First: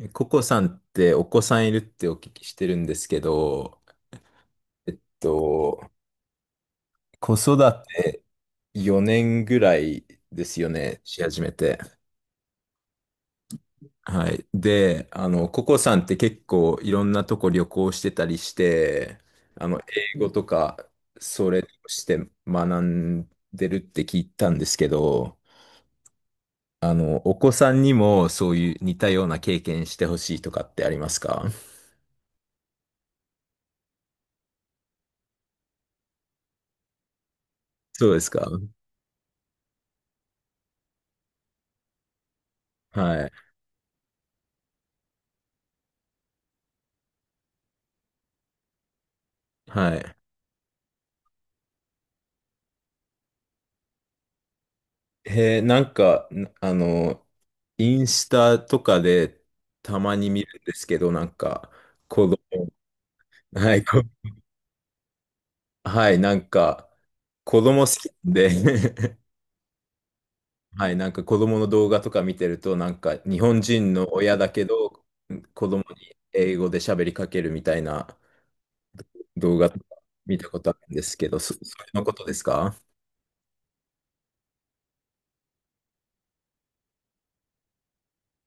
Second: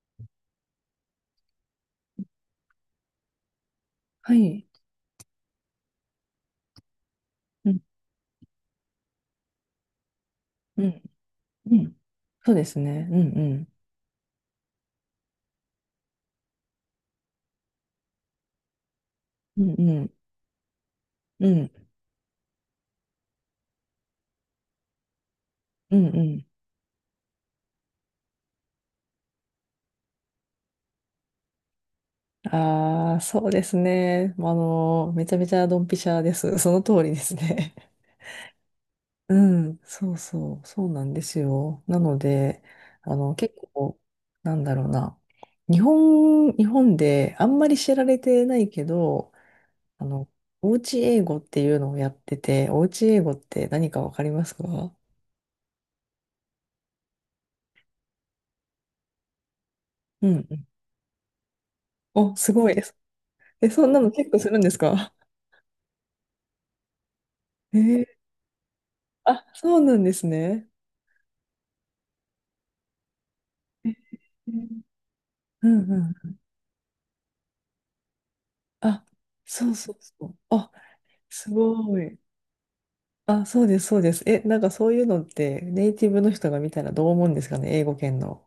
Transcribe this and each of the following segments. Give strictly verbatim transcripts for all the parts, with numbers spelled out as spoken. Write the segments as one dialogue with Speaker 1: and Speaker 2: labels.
Speaker 1: えココさんってお子さんいるってお聞きしてるんですけど、
Speaker 2: はい。
Speaker 1: えっと、子育
Speaker 2: うん、
Speaker 1: てよねんぐらいですよ
Speaker 2: う
Speaker 1: ね、
Speaker 2: ん、
Speaker 1: し始め
Speaker 2: う
Speaker 1: て。
Speaker 2: ん。そうですね。うん、
Speaker 1: はい。で、あの、ココさんって結構いろんなとこ旅行してたりして、
Speaker 2: う
Speaker 1: あ
Speaker 2: ん、
Speaker 1: の、
Speaker 2: うん、
Speaker 1: 英語とか、
Speaker 2: う
Speaker 1: それと
Speaker 2: ん、
Speaker 1: して学んでるって聞いたんですけど、
Speaker 2: うん、うん。
Speaker 1: あの、お子さんにもそういう似たような経験してほしいとかってありますか？
Speaker 2: ああ、そうですね。あの、めちゃめちゃドンピシャです。その通りですね。
Speaker 1: そうですか？
Speaker 2: うん、そうそう、そうなんですよ。なので、あ
Speaker 1: はい。
Speaker 2: の、結構、なんだろうな。日本、日本であんまり知られてないけど、
Speaker 1: は
Speaker 2: あ
Speaker 1: い。
Speaker 2: の、おうち英語っていうのをやってて、おうち英語って何かわかりますか？
Speaker 1: へえ、なんか、んあの、インスタとかでたま
Speaker 2: う
Speaker 1: に
Speaker 2: ん
Speaker 1: 見
Speaker 2: う
Speaker 1: るん
Speaker 2: ん。
Speaker 1: ですけど、なんか、子
Speaker 2: お、
Speaker 1: 供、
Speaker 2: すごいです。え、
Speaker 1: はい、
Speaker 2: そんな
Speaker 1: こ
Speaker 2: の結構するんですか？
Speaker 1: はい、なんか、子
Speaker 2: え
Speaker 1: 供好
Speaker 2: ー、
Speaker 1: きなんで。
Speaker 2: あ、そうなんですね。
Speaker 1: はい、なんか子供の動画とか見てると、なんか、日本
Speaker 2: え
Speaker 1: 人の
Speaker 2: ー
Speaker 1: 親だけど、子
Speaker 2: う
Speaker 1: 供
Speaker 2: ん
Speaker 1: に
Speaker 2: うん。
Speaker 1: 英語で喋りかけるみたいな
Speaker 2: あ、
Speaker 1: 動画
Speaker 2: そう
Speaker 1: とか
Speaker 2: そうそ
Speaker 1: 見
Speaker 2: う。
Speaker 1: たこと
Speaker 2: あ、
Speaker 1: あるんですけど、
Speaker 2: す
Speaker 1: そ、それ
Speaker 2: ご
Speaker 1: のこ
Speaker 2: い。
Speaker 1: とですか？
Speaker 2: あ、そうです、そうです。え、なんかそういうのってネイティブの人が見たらどう思うんですかね、英語圏の。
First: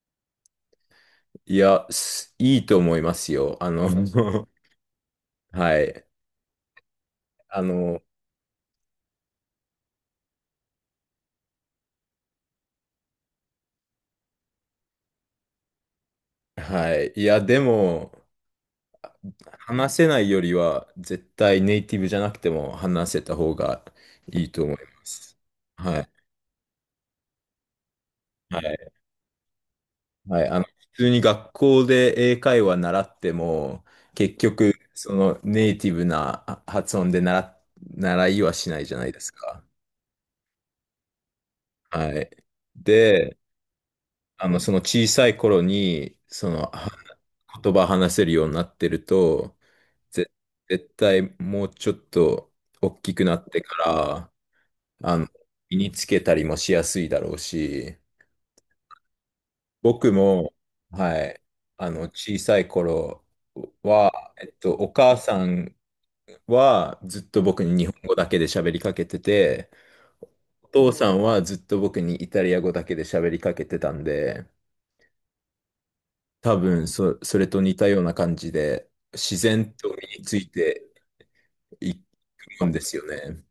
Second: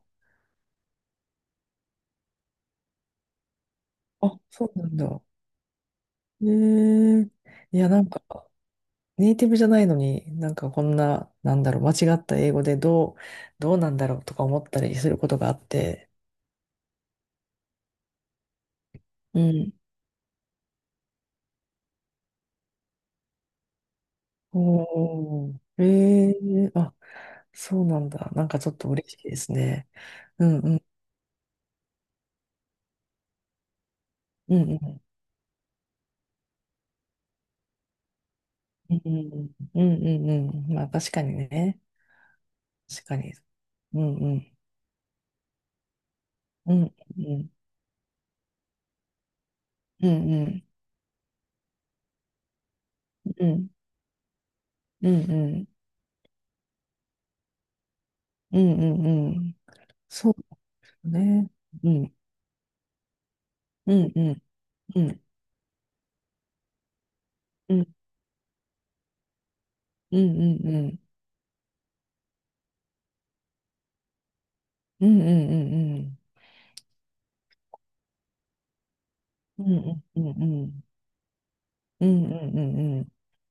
Speaker 1: いや、すいいと思いますよ。あの、
Speaker 2: あ、そうなんだ。
Speaker 1: はい、
Speaker 2: えー、
Speaker 1: あ
Speaker 2: いや、
Speaker 1: の、
Speaker 2: なんか、ネイティブじゃないのに、なんかこんな、なんだろう、間違った英語でどう、どうなんだろうとか思ったりすることがあって。
Speaker 1: はい、いや、でも、
Speaker 2: うん。
Speaker 1: 話せないよりは、絶対ネイティブじゃなくても話せた方がいいと思います。
Speaker 2: おー、
Speaker 1: はい。
Speaker 2: えー、あ、そうなんだ。なん
Speaker 1: は
Speaker 2: かちょっと
Speaker 1: い。
Speaker 2: 嬉しいですね。
Speaker 1: は
Speaker 2: う
Speaker 1: い。あ
Speaker 2: ん
Speaker 1: の、
Speaker 2: うん
Speaker 1: 普通に学校で英会話習っても、結
Speaker 2: う
Speaker 1: 局、
Speaker 2: ん
Speaker 1: そのネイティブなあ発音で習習いはしないじ
Speaker 2: う
Speaker 1: ゃ
Speaker 2: ん
Speaker 1: な
Speaker 2: う
Speaker 1: いです
Speaker 2: ん
Speaker 1: か。
Speaker 2: うんうんうんうんうん。まあ確かにね。
Speaker 1: はい。
Speaker 2: 確かに。
Speaker 1: で、
Speaker 2: うんう
Speaker 1: あ
Speaker 2: ん
Speaker 1: の、その小さい頃に、その、
Speaker 2: うん
Speaker 1: は
Speaker 2: うん
Speaker 1: 言葉話せるようになってると、
Speaker 2: う
Speaker 1: ぜ、
Speaker 2: んうん
Speaker 1: 絶対もうちょっと大きくなっ
Speaker 2: う
Speaker 1: て
Speaker 2: ん
Speaker 1: から、
Speaker 2: う
Speaker 1: あの、
Speaker 2: んうん
Speaker 1: 身につけたりもしやすいだろうし、
Speaker 2: うんうんうん。
Speaker 1: 僕
Speaker 2: そ
Speaker 1: も、
Speaker 2: う
Speaker 1: はい、
Speaker 2: ね。
Speaker 1: あ
Speaker 2: う
Speaker 1: の、
Speaker 2: ん
Speaker 1: 小さい頃
Speaker 2: うんう
Speaker 1: は、
Speaker 2: ん
Speaker 1: えっと、お
Speaker 2: う
Speaker 1: 母
Speaker 2: ん
Speaker 1: さんはずっと僕
Speaker 2: う
Speaker 1: に日
Speaker 2: ん
Speaker 1: 本語だけで喋りかけてて、
Speaker 2: う
Speaker 1: お父
Speaker 2: ん
Speaker 1: さんはずっと僕にイタリア語だけで喋りかけてたんで、
Speaker 2: うんうんうんうん
Speaker 1: 多分そ、それと似たような感じで、自
Speaker 2: うん
Speaker 1: 然と身
Speaker 2: う
Speaker 1: につ
Speaker 2: んう
Speaker 1: い
Speaker 2: んう
Speaker 1: ていく
Speaker 2: ん
Speaker 1: もんです
Speaker 2: う
Speaker 1: よ
Speaker 2: ん。
Speaker 1: ね。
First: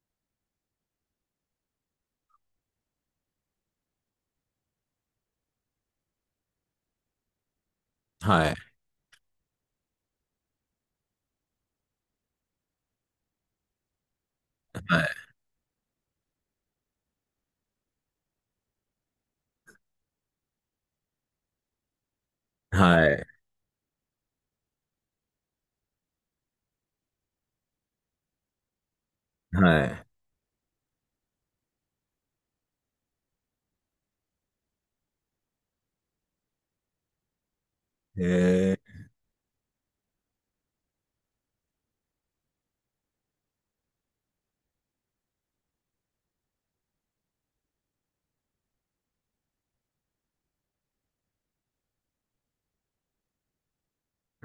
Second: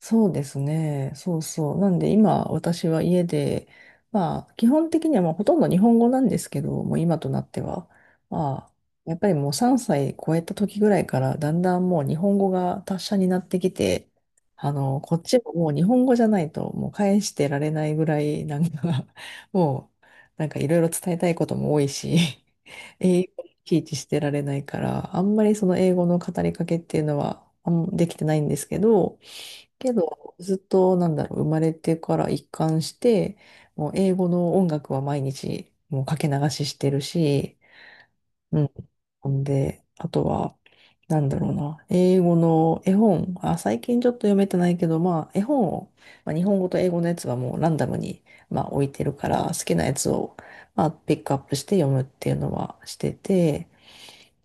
Speaker 2: そうですね。そうそう。なんで今私は家で、まあ基本的にはまあほとんど日本語なんですけど、もう今となっては、
Speaker 1: はい、
Speaker 2: まあやっぱりもうさんさい超えた時ぐらいからだんだんもう日本語が達者になってきて、あ
Speaker 1: は
Speaker 2: の、こ
Speaker 1: い、
Speaker 2: っちももう日本語じゃないともう返してられないぐらいなんか もうなんかいろいろ伝えたいことも多いし、
Speaker 1: は
Speaker 2: 英
Speaker 1: い、
Speaker 2: 語にいちいちしてられないから、あんまりその英語の語りかけっていうのはあんできてないんですけど、け
Speaker 1: は
Speaker 2: ど、ずっと、なんだろう、生まれてから一貫して、もう英語の音楽は毎日、もうかけ流ししてるし、
Speaker 1: い。
Speaker 2: うん。
Speaker 1: えー、
Speaker 2: ほんで、あとは、なんだろうな、英語の絵本、あ、最近ちょっと読めてないけど、まあ、絵本を、まあ、日本語と英語のやつはもうランダムに、まあ、置いてるから、好きなやつを、まあ、ピックアップして読むっていうのはしてて、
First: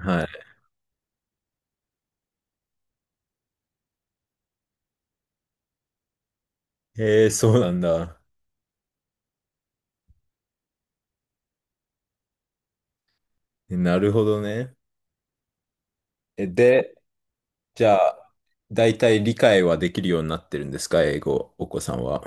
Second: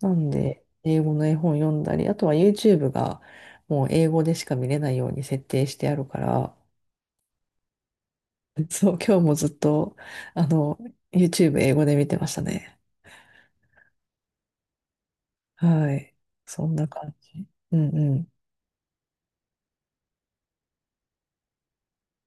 Speaker 2: な
Speaker 1: い。
Speaker 2: んで、英語の絵本読んだり、あとは YouTube がもう英語でしか見れないように設定してあるから、
Speaker 1: ええ、そうなんだ。
Speaker 2: そう、今日もずっと、あの、YouTube 英語で見てましたね。
Speaker 1: えなるほどね。
Speaker 2: はい。
Speaker 1: え、
Speaker 2: そんな
Speaker 1: で、
Speaker 2: 感じ。う
Speaker 1: じ
Speaker 2: ん
Speaker 1: ゃ
Speaker 2: う
Speaker 1: あ、
Speaker 2: ん。
Speaker 1: 大体理解はできるようになってるんですか、英語、お子さんは。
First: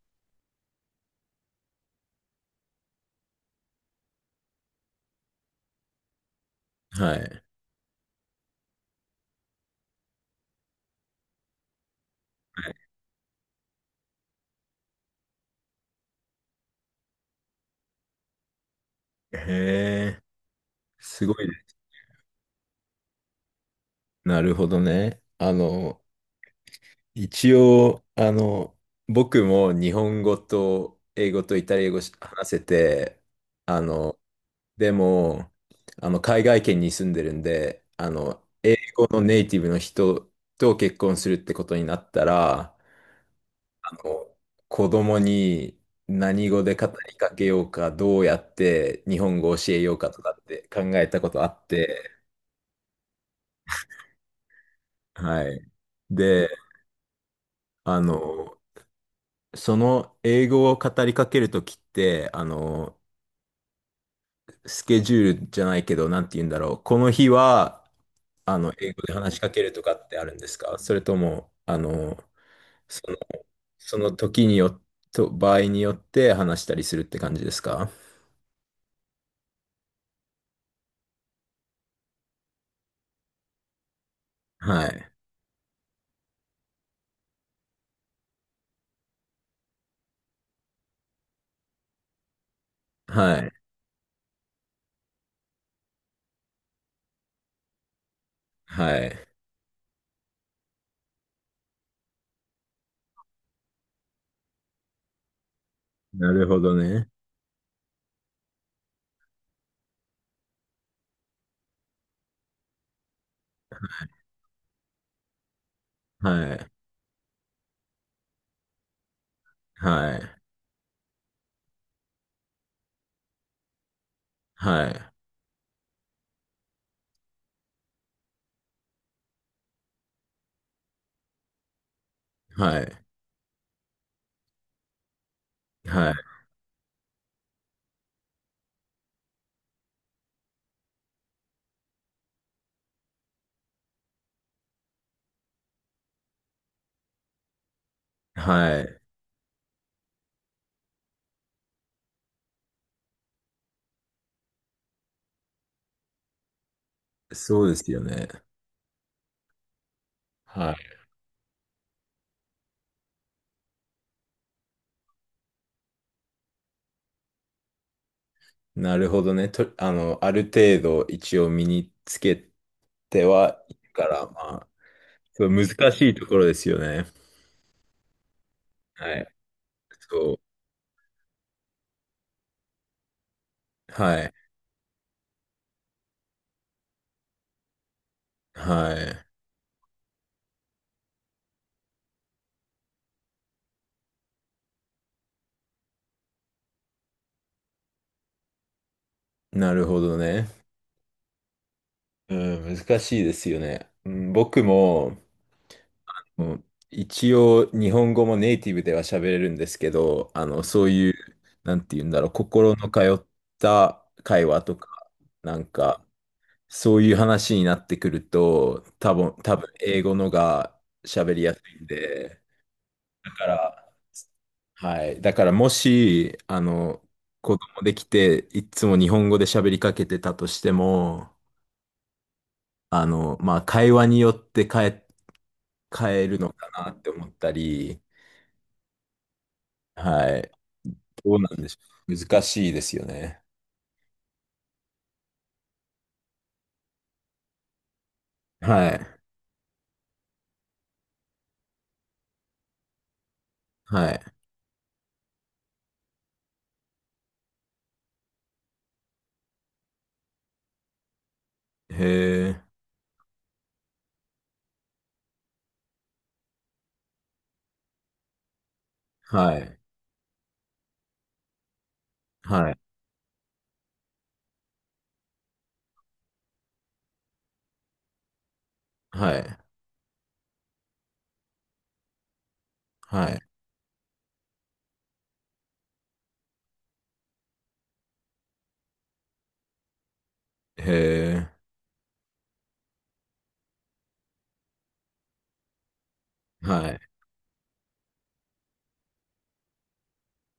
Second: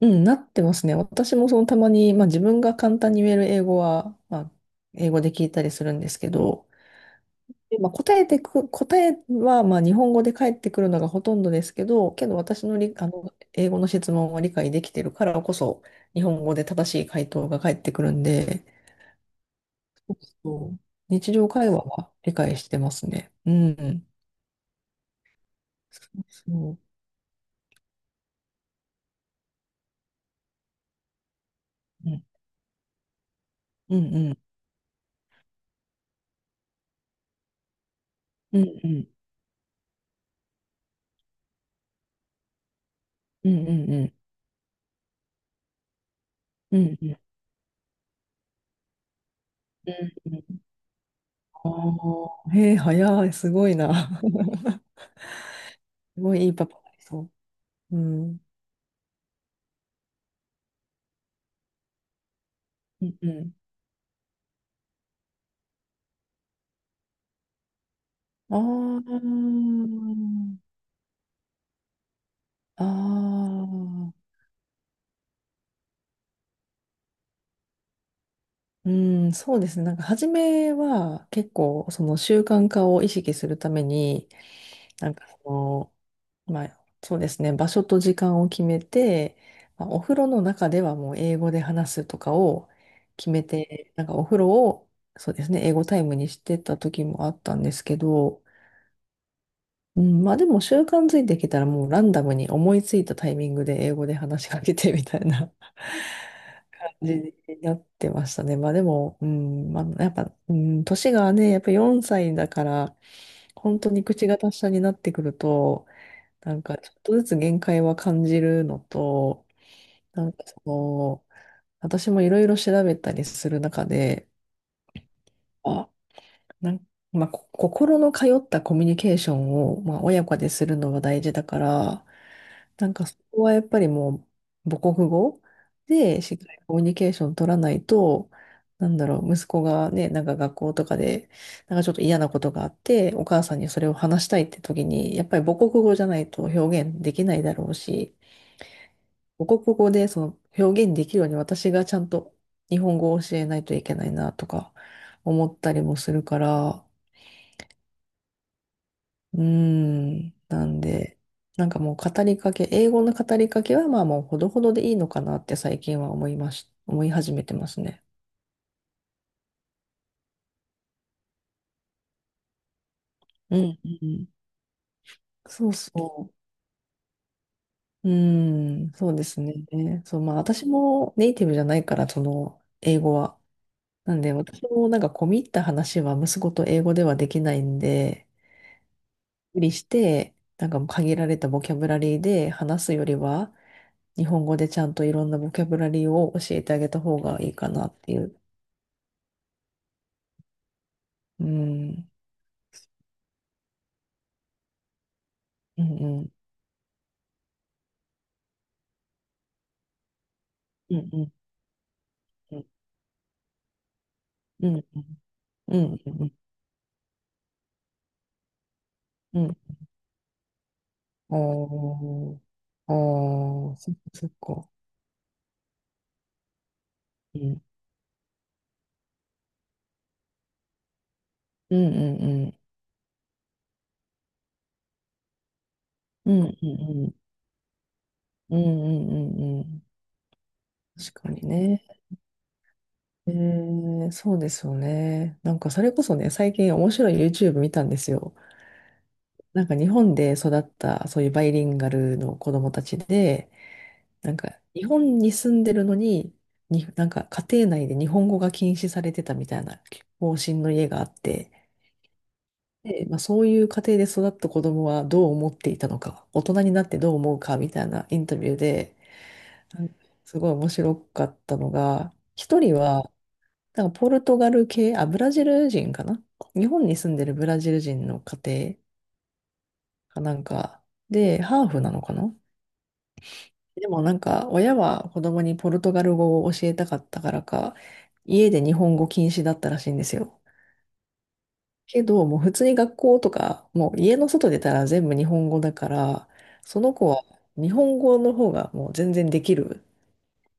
Speaker 2: うん、なってますね。私もそのたまに、まあ自分が簡単に言える英語は、まあ英語で聞いたりするんですけど、
Speaker 1: はい。
Speaker 2: でまあ、答えてく、答えはまあ日本語で返ってくるのがほとんどですけど、けど私のり、あの英語の質問を理解できてるからこそ、日本語で正しい回答が返ってくるんで、
Speaker 1: へえ、
Speaker 2: そう、
Speaker 1: す
Speaker 2: 日
Speaker 1: ごい
Speaker 2: 常
Speaker 1: で
Speaker 2: 会
Speaker 1: す。
Speaker 2: 話は理解してますね。うん。
Speaker 1: なるほどね。あ
Speaker 2: そ
Speaker 1: の、
Speaker 2: うそう。
Speaker 1: 一応、あの、僕も日本語と英語とイタリア語
Speaker 2: う
Speaker 1: し
Speaker 2: ん
Speaker 1: 話せて、あ
Speaker 2: うん
Speaker 1: の、
Speaker 2: うん。
Speaker 1: でも、あの、海外圏に住んでるんで、あの、
Speaker 2: うんう
Speaker 1: こ
Speaker 2: ん
Speaker 1: のネイティブの人と結婚するってことになったら、
Speaker 2: うんうん
Speaker 1: こう子供に何語で
Speaker 2: うんう
Speaker 1: 語
Speaker 2: んう
Speaker 1: り
Speaker 2: ん
Speaker 1: かけようか、どうやって日本語を教え
Speaker 2: う
Speaker 1: ようかとか
Speaker 2: んう
Speaker 1: っ
Speaker 2: ん。
Speaker 1: て考えたことあって、
Speaker 2: ああ、へえ、早い、すごいな。
Speaker 1: はい。
Speaker 2: すごい
Speaker 1: で、
Speaker 2: いいパパになりそう。う
Speaker 1: あ
Speaker 2: ん。
Speaker 1: の、その英語を語りかけるときって、あの、
Speaker 2: うんうん。
Speaker 1: スケジュールじゃないけど、なんて言うんだろう。この日は、あの、英語で
Speaker 2: あ
Speaker 1: 話しかけるとかってあるんですか？
Speaker 2: あ。
Speaker 1: それとも、あの、
Speaker 2: あ
Speaker 1: その、その
Speaker 2: あ、
Speaker 1: 時によ、と、場合によって話したりするって感じですか？
Speaker 2: うん、そうですね。なんか初めは結構その習慣化を意識するために、
Speaker 1: は
Speaker 2: な
Speaker 1: い。
Speaker 2: んかその、まあそうですね、場所と時間を決めて、まあ、お風呂の中ではもう英語で話すとかを決
Speaker 1: は
Speaker 2: め
Speaker 1: い。
Speaker 2: て、なんかお風呂を、そうですね、英語タイムにしてた時もあったんですけど、
Speaker 1: はい。
Speaker 2: うん、まあでも習慣づいてきたらもうランダムに思いついたタイミングで英語で話しかけてみたいな
Speaker 1: なるほ ど
Speaker 2: 感
Speaker 1: ね。
Speaker 2: じになってましたね。まあでも、うん、まあやっぱ、うん、年がね、やっぱよんさいだから、本当に口が達者になってくると、な
Speaker 1: は
Speaker 2: ん
Speaker 1: い。
Speaker 2: かちょっとずつ限界は感じるのと、
Speaker 1: は
Speaker 2: なん
Speaker 1: い。
Speaker 2: かその、私もいろいろ調べたりする中で、
Speaker 1: はい。
Speaker 2: あ、なんかまあ、こ心の通ったコミュニケーションを、まあ、親子でするのは大事だから、
Speaker 1: は
Speaker 2: なん
Speaker 1: い。
Speaker 2: かそこはやっぱりもう母国語
Speaker 1: はい。
Speaker 2: でしっかりコミュニケーション取らないと、なんだろう、息子がね、なんか学校とかで、なんかちょっと嫌なことがあって、お母さんにそれを話したいって時に、やっぱり母国語じゃないと表現できないだろうし、
Speaker 1: はい。
Speaker 2: 母国語でその表現できるように私がちゃんと日本語を教えないといけないなとか思ったりもするから、
Speaker 1: そうですよね。
Speaker 2: うーん。な
Speaker 1: はい。
Speaker 2: んで、なんかもう語りかけ、英語の語りかけはまあもうほどほどでいいのかなって最近は思いまし、思い始めてますね。
Speaker 1: なるほどね。と、あの、ある程度一応身につけて
Speaker 2: う
Speaker 1: はい
Speaker 2: ん、
Speaker 1: る
Speaker 2: う
Speaker 1: から、
Speaker 2: ん。
Speaker 1: まあ、そう
Speaker 2: そ
Speaker 1: 難
Speaker 2: う
Speaker 1: しいと
Speaker 2: そ
Speaker 1: ころですよね。
Speaker 2: う。うーん、そ
Speaker 1: は
Speaker 2: うで
Speaker 1: い。
Speaker 2: すね。そう、
Speaker 1: そ
Speaker 2: まあ
Speaker 1: う。
Speaker 2: 私もネイティブじゃないから、その英語は。なん
Speaker 1: はい。
Speaker 2: で私もなんか込み入った話は息子と英語ではできないんで、
Speaker 1: は
Speaker 2: 無理して、なんかもう限られたボキャブラリーで話すよりは、日本語でちゃんといろんなボキャブラリーを教えてあげた方がいいかなっていう、
Speaker 1: い。なるほどね。
Speaker 2: うん、
Speaker 1: うん、難しいですよね。うん、僕も、
Speaker 2: うん、うん、
Speaker 1: もう一応日本語もネイティブでは喋れるんですけど、あの、そう
Speaker 2: うん、
Speaker 1: いう、
Speaker 2: うん、
Speaker 1: なんて言うんだろう、心の通った会話
Speaker 2: うん、
Speaker 1: と
Speaker 2: うん、
Speaker 1: か、なん
Speaker 2: うん、
Speaker 1: か、
Speaker 2: うん
Speaker 1: そういう話になってくると、多分、
Speaker 2: う
Speaker 1: 多
Speaker 2: ん、
Speaker 1: 分英語のが喋りやすいん
Speaker 2: お
Speaker 1: で、
Speaker 2: ー、
Speaker 1: だか
Speaker 2: おー、そ
Speaker 1: ら、
Speaker 2: っか、そっか、
Speaker 1: はい。だからもし、あの、
Speaker 2: う
Speaker 1: 子
Speaker 2: ん、
Speaker 1: 供できて、いつも日本語で喋りかけてたとしても、
Speaker 2: うん、うん、
Speaker 1: あの、まあ、会話によって変え、変え
Speaker 2: う
Speaker 1: る
Speaker 2: ん、うん、
Speaker 1: のかなっ
Speaker 2: う
Speaker 1: て
Speaker 2: ん、
Speaker 1: 思ったり、
Speaker 2: うん、うん、うん、うんうん、
Speaker 1: はい。
Speaker 2: 確か
Speaker 1: どう
Speaker 2: に
Speaker 1: なんでしょ
Speaker 2: ね。
Speaker 1: う。難しいですよ
Speaker 2: え
Speaker 1: ね。
Speaker 2: ー、そうですよね。なんか、それこそね、最近面白い YouTube 見たんですよ。
Speaker 1: はい。
Speaker 2: なんか、日本で育った、そういうバイリンガルの子供たちで、
Speaker 1: はい。
Speaker 2: なんか、日本に住んでるのに、に、なんか家庭内で日本語が禁止されてたみたいな方針の家があって、
Speaker 1: へえ。
Speaker 2: で、まあ、そういう家庭で育った子供はどう思っていたのか、大人になってどう思うかみたいなインタビューで、
Speaker 1: はい。
Speaker 2: なんかすごい面白かったのが、一
Speaker 1: は
Speaker 2: 人
Speaker 1: い。
Speaker 2: は、なんかポルトガル系、あ、ブラジル人かな？日本に住んでるブラジル人の家庭
Speaker 1: はい。
Speaker 2: かなんか、で、ハーフなのかな？
Speaker 1: はい。
Speaker 2: でもなんか親は子供にポルトガル語を教えたかったからか、家で日本語禁止だったらしいんですよ。
Speaker 1: へえ。
Speaker 2: けど、もう普通に学校とか、もう家の外出たら全部日本語だから、そ
Speaker 1: は
Speaker 2: の
Speaker 1: い。
Speaker 2: 子は日本語の方がもう全然できる。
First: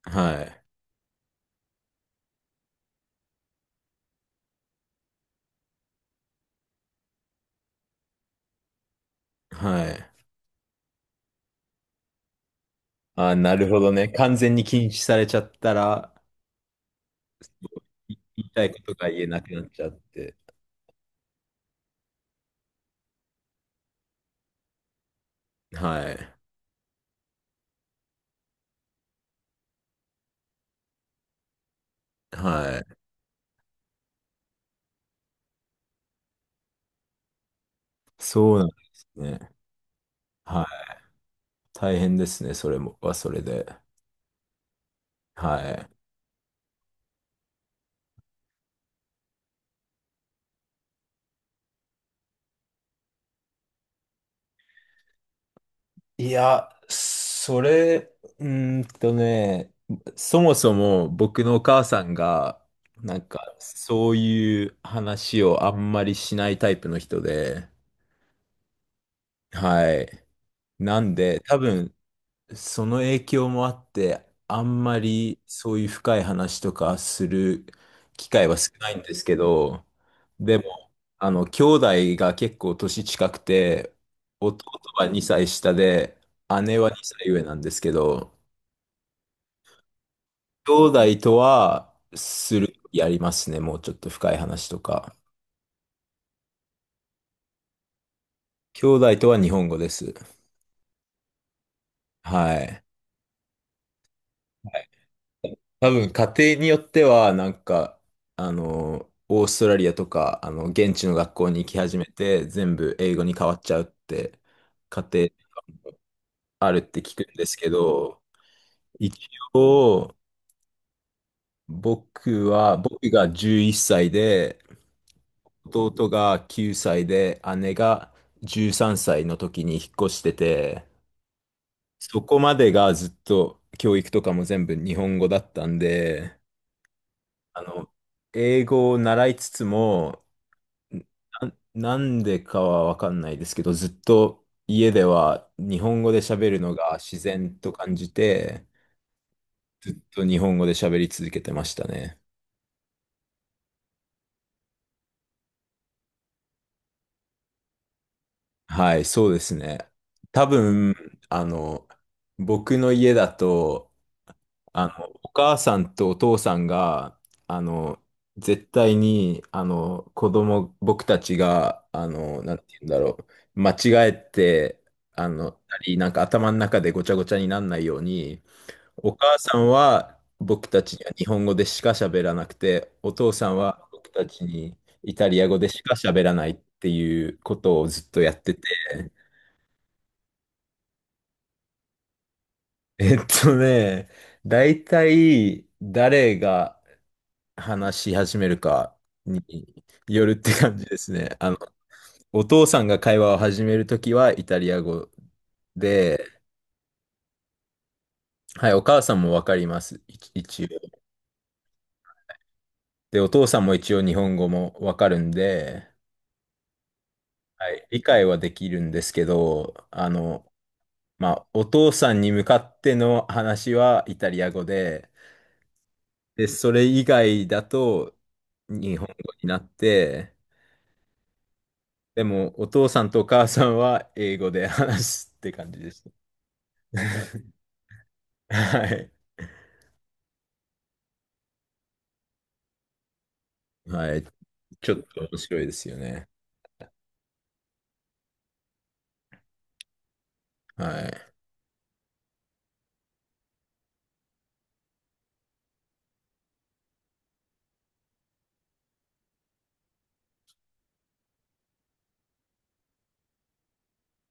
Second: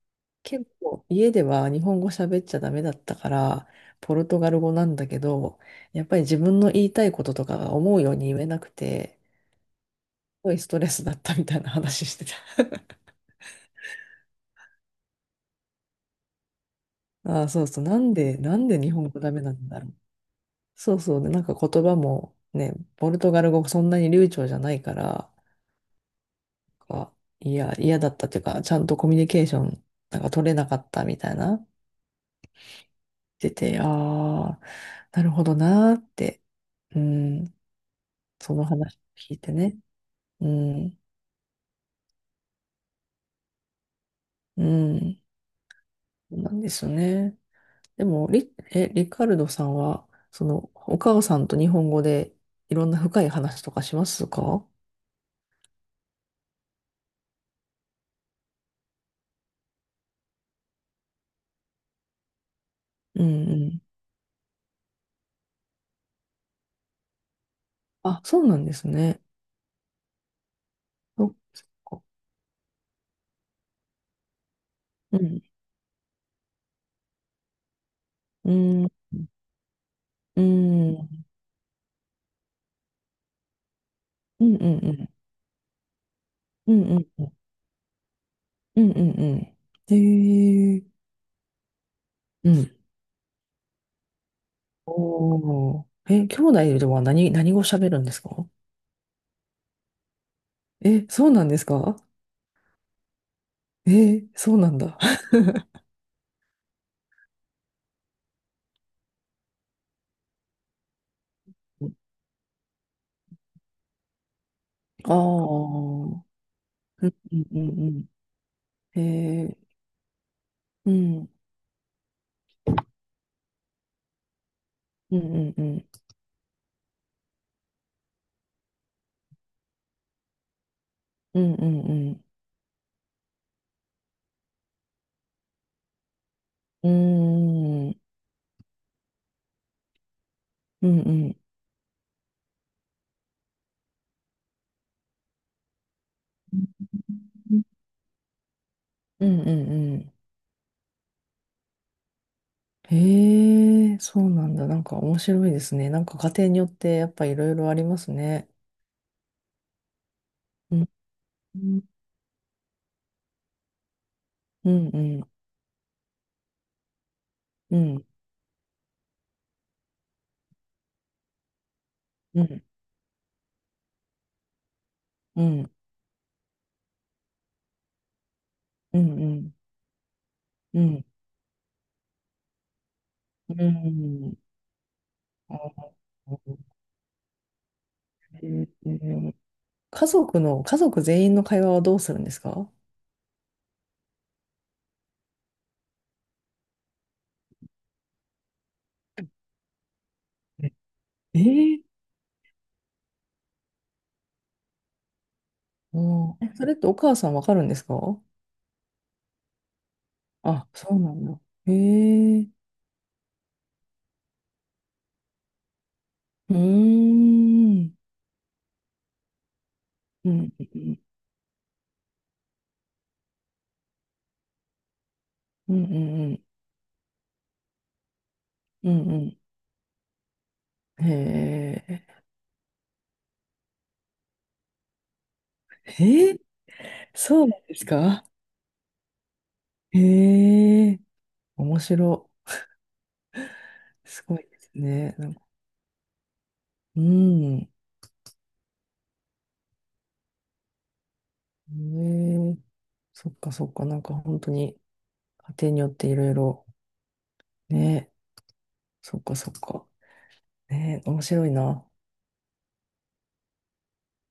Speaker 1: はい。
Speaker 2: けど、家では日本語喋っちゃダメだったから、ポルトガル語なんだけど、やっぱり自分の言いたいこととかが思うように言えなくて、
Speaker 1: はい。
Speaker 2: すごいストレスだったみたいな話してた。
Speaker 1: あなるほどね。完全に禁止されちゃったら、
Speaker 2: ああ、そうそう。なん
Speaker 1: い
Speaker 2: で、
Speaker 1: 言い
Speaker 2: な
Speaker 1: た
Speaker 2: ん
Speaker 1: いこ
Speaker 2: で日
Speaker 1: とが
Speaker 2: 本語
Speaker 1: 言え
Speaker 2: ダ
Speaker 1: な
Speaker 2: メな
Speaker 1: くな
Speaker 2: ん
Speaker 1: っ
Speaker 2: だ
Speaker 1: ち
Speaker 2: ろ
Speaker 1: ゃっ
Speaker 2: う。
Speaker 1: て。
Speaker 2: そうそう、で、なんか言葉もね、ポルトガル語そんなに流暢じゃないから、
Speaker 1: はい。
Speaker 2: あ、いや、嫌だったっていうか、ちゃんとコミュニケーションなんか取れなかったみたいな、
Speaker 1: はい。
Speaker 2: 出て、ああ、なるほどなーって、うん、そ
Speaker 1: そう
Speaker 2: の
Speaker 1: なんで
Speaker 2: 話
Speaker 1: す
Speaker 2: 聞い
Speaker 1: ね。
Speaker 2: てね。う
Speaker 1: はい。
Speaker 2: ん、
Speaker 1: 大変ですね。それも、はそれで。
Speaker 2: うん、
Speaker 1: はい。
Speaker 2: そうなんですよね。でも、リ、え、リカルドさんは、その、お母さんと日本語でいろんな深い話とかしますか？
Speaker 1: いや、それ、うーんとね、そもそも僕のお母さんが、な
Speaker 2: う
Speaker 1: ん
Speaker 2: ん
Speaker 1: か、
Speaker 2: うん。
Speaker 1: そういう話をあんまりしないタイプの人で、
Speaker 2: あ、そうなんですね。
Speaker 1: はい。なん
Speaker 2: そっ
Speaker 1: で、多分、
Speaker 2: か。
Speaker 1: その影響もあって、あんま
Speaker 2: う
Speaker 1: り
Speaker 2: ん
Speaker 1: そういう深い話とかする機会
Speaker 2: う
Speaker 1: は少
Speaker 2: ん、う
Speaker 1: ないんですけど、でも、
Speaker 2: ん、
Speaker 1: あの、兄弟が結構年近くて、
Speaker 2: うんうん
Speaker 1: 弟
Speaker 2: う
Speaker 1: は
Speaker 2: ん、
Speaker 1: にさい下で、
Speaker 2: う
Speaker 1: 姉は
Speaker 2: ん
Speaker 1: 2
Speaker 2: うん、
Speaker 1: 歳上なんですけど、
Speaker 2: うんうんうん。へえ、
Speaker 1: 兄弟とは
Speaker 2: う
Speaker 1: する、
Speaker 2: ん。
Speaker 1: やりますね、もうちょっと深い話とか。
Speaker 2: おー。え、兄弟では何、何語喋るんですか？
Speaker 1: 兄弟とは日本語です。
Speaker 2: え、そうなんですか？
Speaker 1: はい。
Speaker 2: え、そうなんだ。
Speaker 1: 多分家庭によってはなんかあのオーストラリアとかあの現地の学校に行き始めて全部英語に変わっちゃうって家
Speaker 2: ああ、
Speaker 1: 庭
Speaker 2: う
Speaker 1: あるって
Speaker 2: んう
Speaker 1: 聞くん
Speaker 2: ん
Speaker 1: ですけ
Speaker 2: うん
Speaker 1: ど、
Speaker 2: うん。
Speaker 1: 一
Speaker 2: えー、
Speaker 1: 応
Speaker 2: うん、
Speaker 1: 僕は僕がじゅういっさいで
Speaker 2: うんうんうん。
Speaker 1: 弟がきゅうさいで姉がじゅうさんさいの時に引っ越してて、
Speaker 2: うんう
Speaker 1: そ
Speaker 2: ん
Speaker 1: こまでがずっと教育とかも全部日本語だったんで、
Speaker 2: うん。うー
Speaker 1: あの、
Speaker 2: ん、
Speaker 1: 英語を習いつつも
Speaker 2: うんうん。
Speaker 1: な、なんでかはわかんないですけど、ずっと家では日本語で喋るのが自然と感じて、
Speaker 2: うんうん
Speaker 1: ずっ
Speaker 2: うん。
Speaker 1: と日本語で喋り続けてましたね。
Speaker 2: へえ、そうなんだ。なんか面白いですね。なんか家庭によってやっぱいろいろありますね。
Speaker 1: はい、そうですね。多
Speaker 2: うん
Speaker 1: 分、あの、僕の家だと、
Speaker 2: う
Speaker 1: あ
Speaker 2: んう
Speaker 1: の、お
Speaker 2: ん
Speaker 1: 母さんとお父さんが、あ
Speaker 2: う
Speaker 1: の、
Speaker 2: ん
Speaker 1: 絶対に、あの、子供、僕たちが、あ
Speaker 2: う
Speaker 1: の、なん
Speaker 2: ん
Speaker 1: て言うんだろう、間違えて、あ
Speaker 2: う
Speaker 1: の、た
Speaker 2: ん
Speaker 1: りなんか頭の中でごちゃごちゃにならないように、
Speaker 2: うん
Speaker 1: お
Speaker 2: う
Speaker 1: 母
Speaker 2: ん
Speaker 1: さんは僕
Speaker 2: う
Speaker 1: たち
Speaker 2: ん
Speaker 1: には日本語でしか喋らなくて、お父さ
Speaker 2: う
Speaker 1: んは僕た
Speaker 2: ん、
Speaker 1: ちにイタリア
Speaker 2: あ
Speaker 1: 語でし
Speaker 2: ー、
Speaker 1: か喋らないっていうことをずっとやっ
Speaker 2: え
Speaker 1: てて、
Speaker 2: ー家族の家族全員の会話はどうするんですか？
Speaker 1: えっとね、大体誰が、話し始めるかによるって
Speaker 2: え
Speaker 1: 感じですね。
Speaker 2: え
Speaker 1: あの、
Speaker 2: ー、
Speaker 1: お父さんが会話を始めるときはイタリア語
Speaker 2: う
Speaker 1: で、
Speaker 2: ん、え、それってお母さんわかるんですか？
Speaker 1: はい、お母さんもわかります。一一
Speaker 2: あ、そ
Speaker 1: 応。
Speaker 2: うなんだ。へえ、う
Speaker 1: で、お父さんも一応日本語もわかるんで、
Speaker 2: ー
Speaker 1: はい、
Speaker 2: ん、
Speaker 1: 理解はできるんですけど、あ
Speaker 2: う
Speaker 1: の、
Speaker 2: ん、うん、
Speaker 1: まあ、お父さんに向かっての話はイタリア語で、
Speaker 2: うん、うん、
Speaker 1: で、それ以外だと
Speaker 2: う
Speaker 1: 日
Speaker 2: ん、
Speaker 1: 本語
Speaker 2: うん、う
Speaker 1: になって、
Speaker 2: ん、へ
Speaker 1: でも、お父さんとお母さんは英語で話すって感じで
Speaker 2: え、
Speaker 1: す。
Speaker 2: へえ、そう なんですか？
Speaker 1: はい。
Speaker 2: へえ、面白い、
Speaker 1: はい。
Speaker 2: すごいです
Speaker 1: ちょっ
Speaker 2: ね、
Speaker 1: と
Speaker 2: なん
Speaker 1: 面
Speaker 2: か、
Speaker 1: 白いですよね。
Speaker 2: うん、
Speaker 1: はい。
Speaker 2: ええ、そっかそっか、なんか本当に家庭によっていろいろ、ね、そっかそっか、ね、面白いな。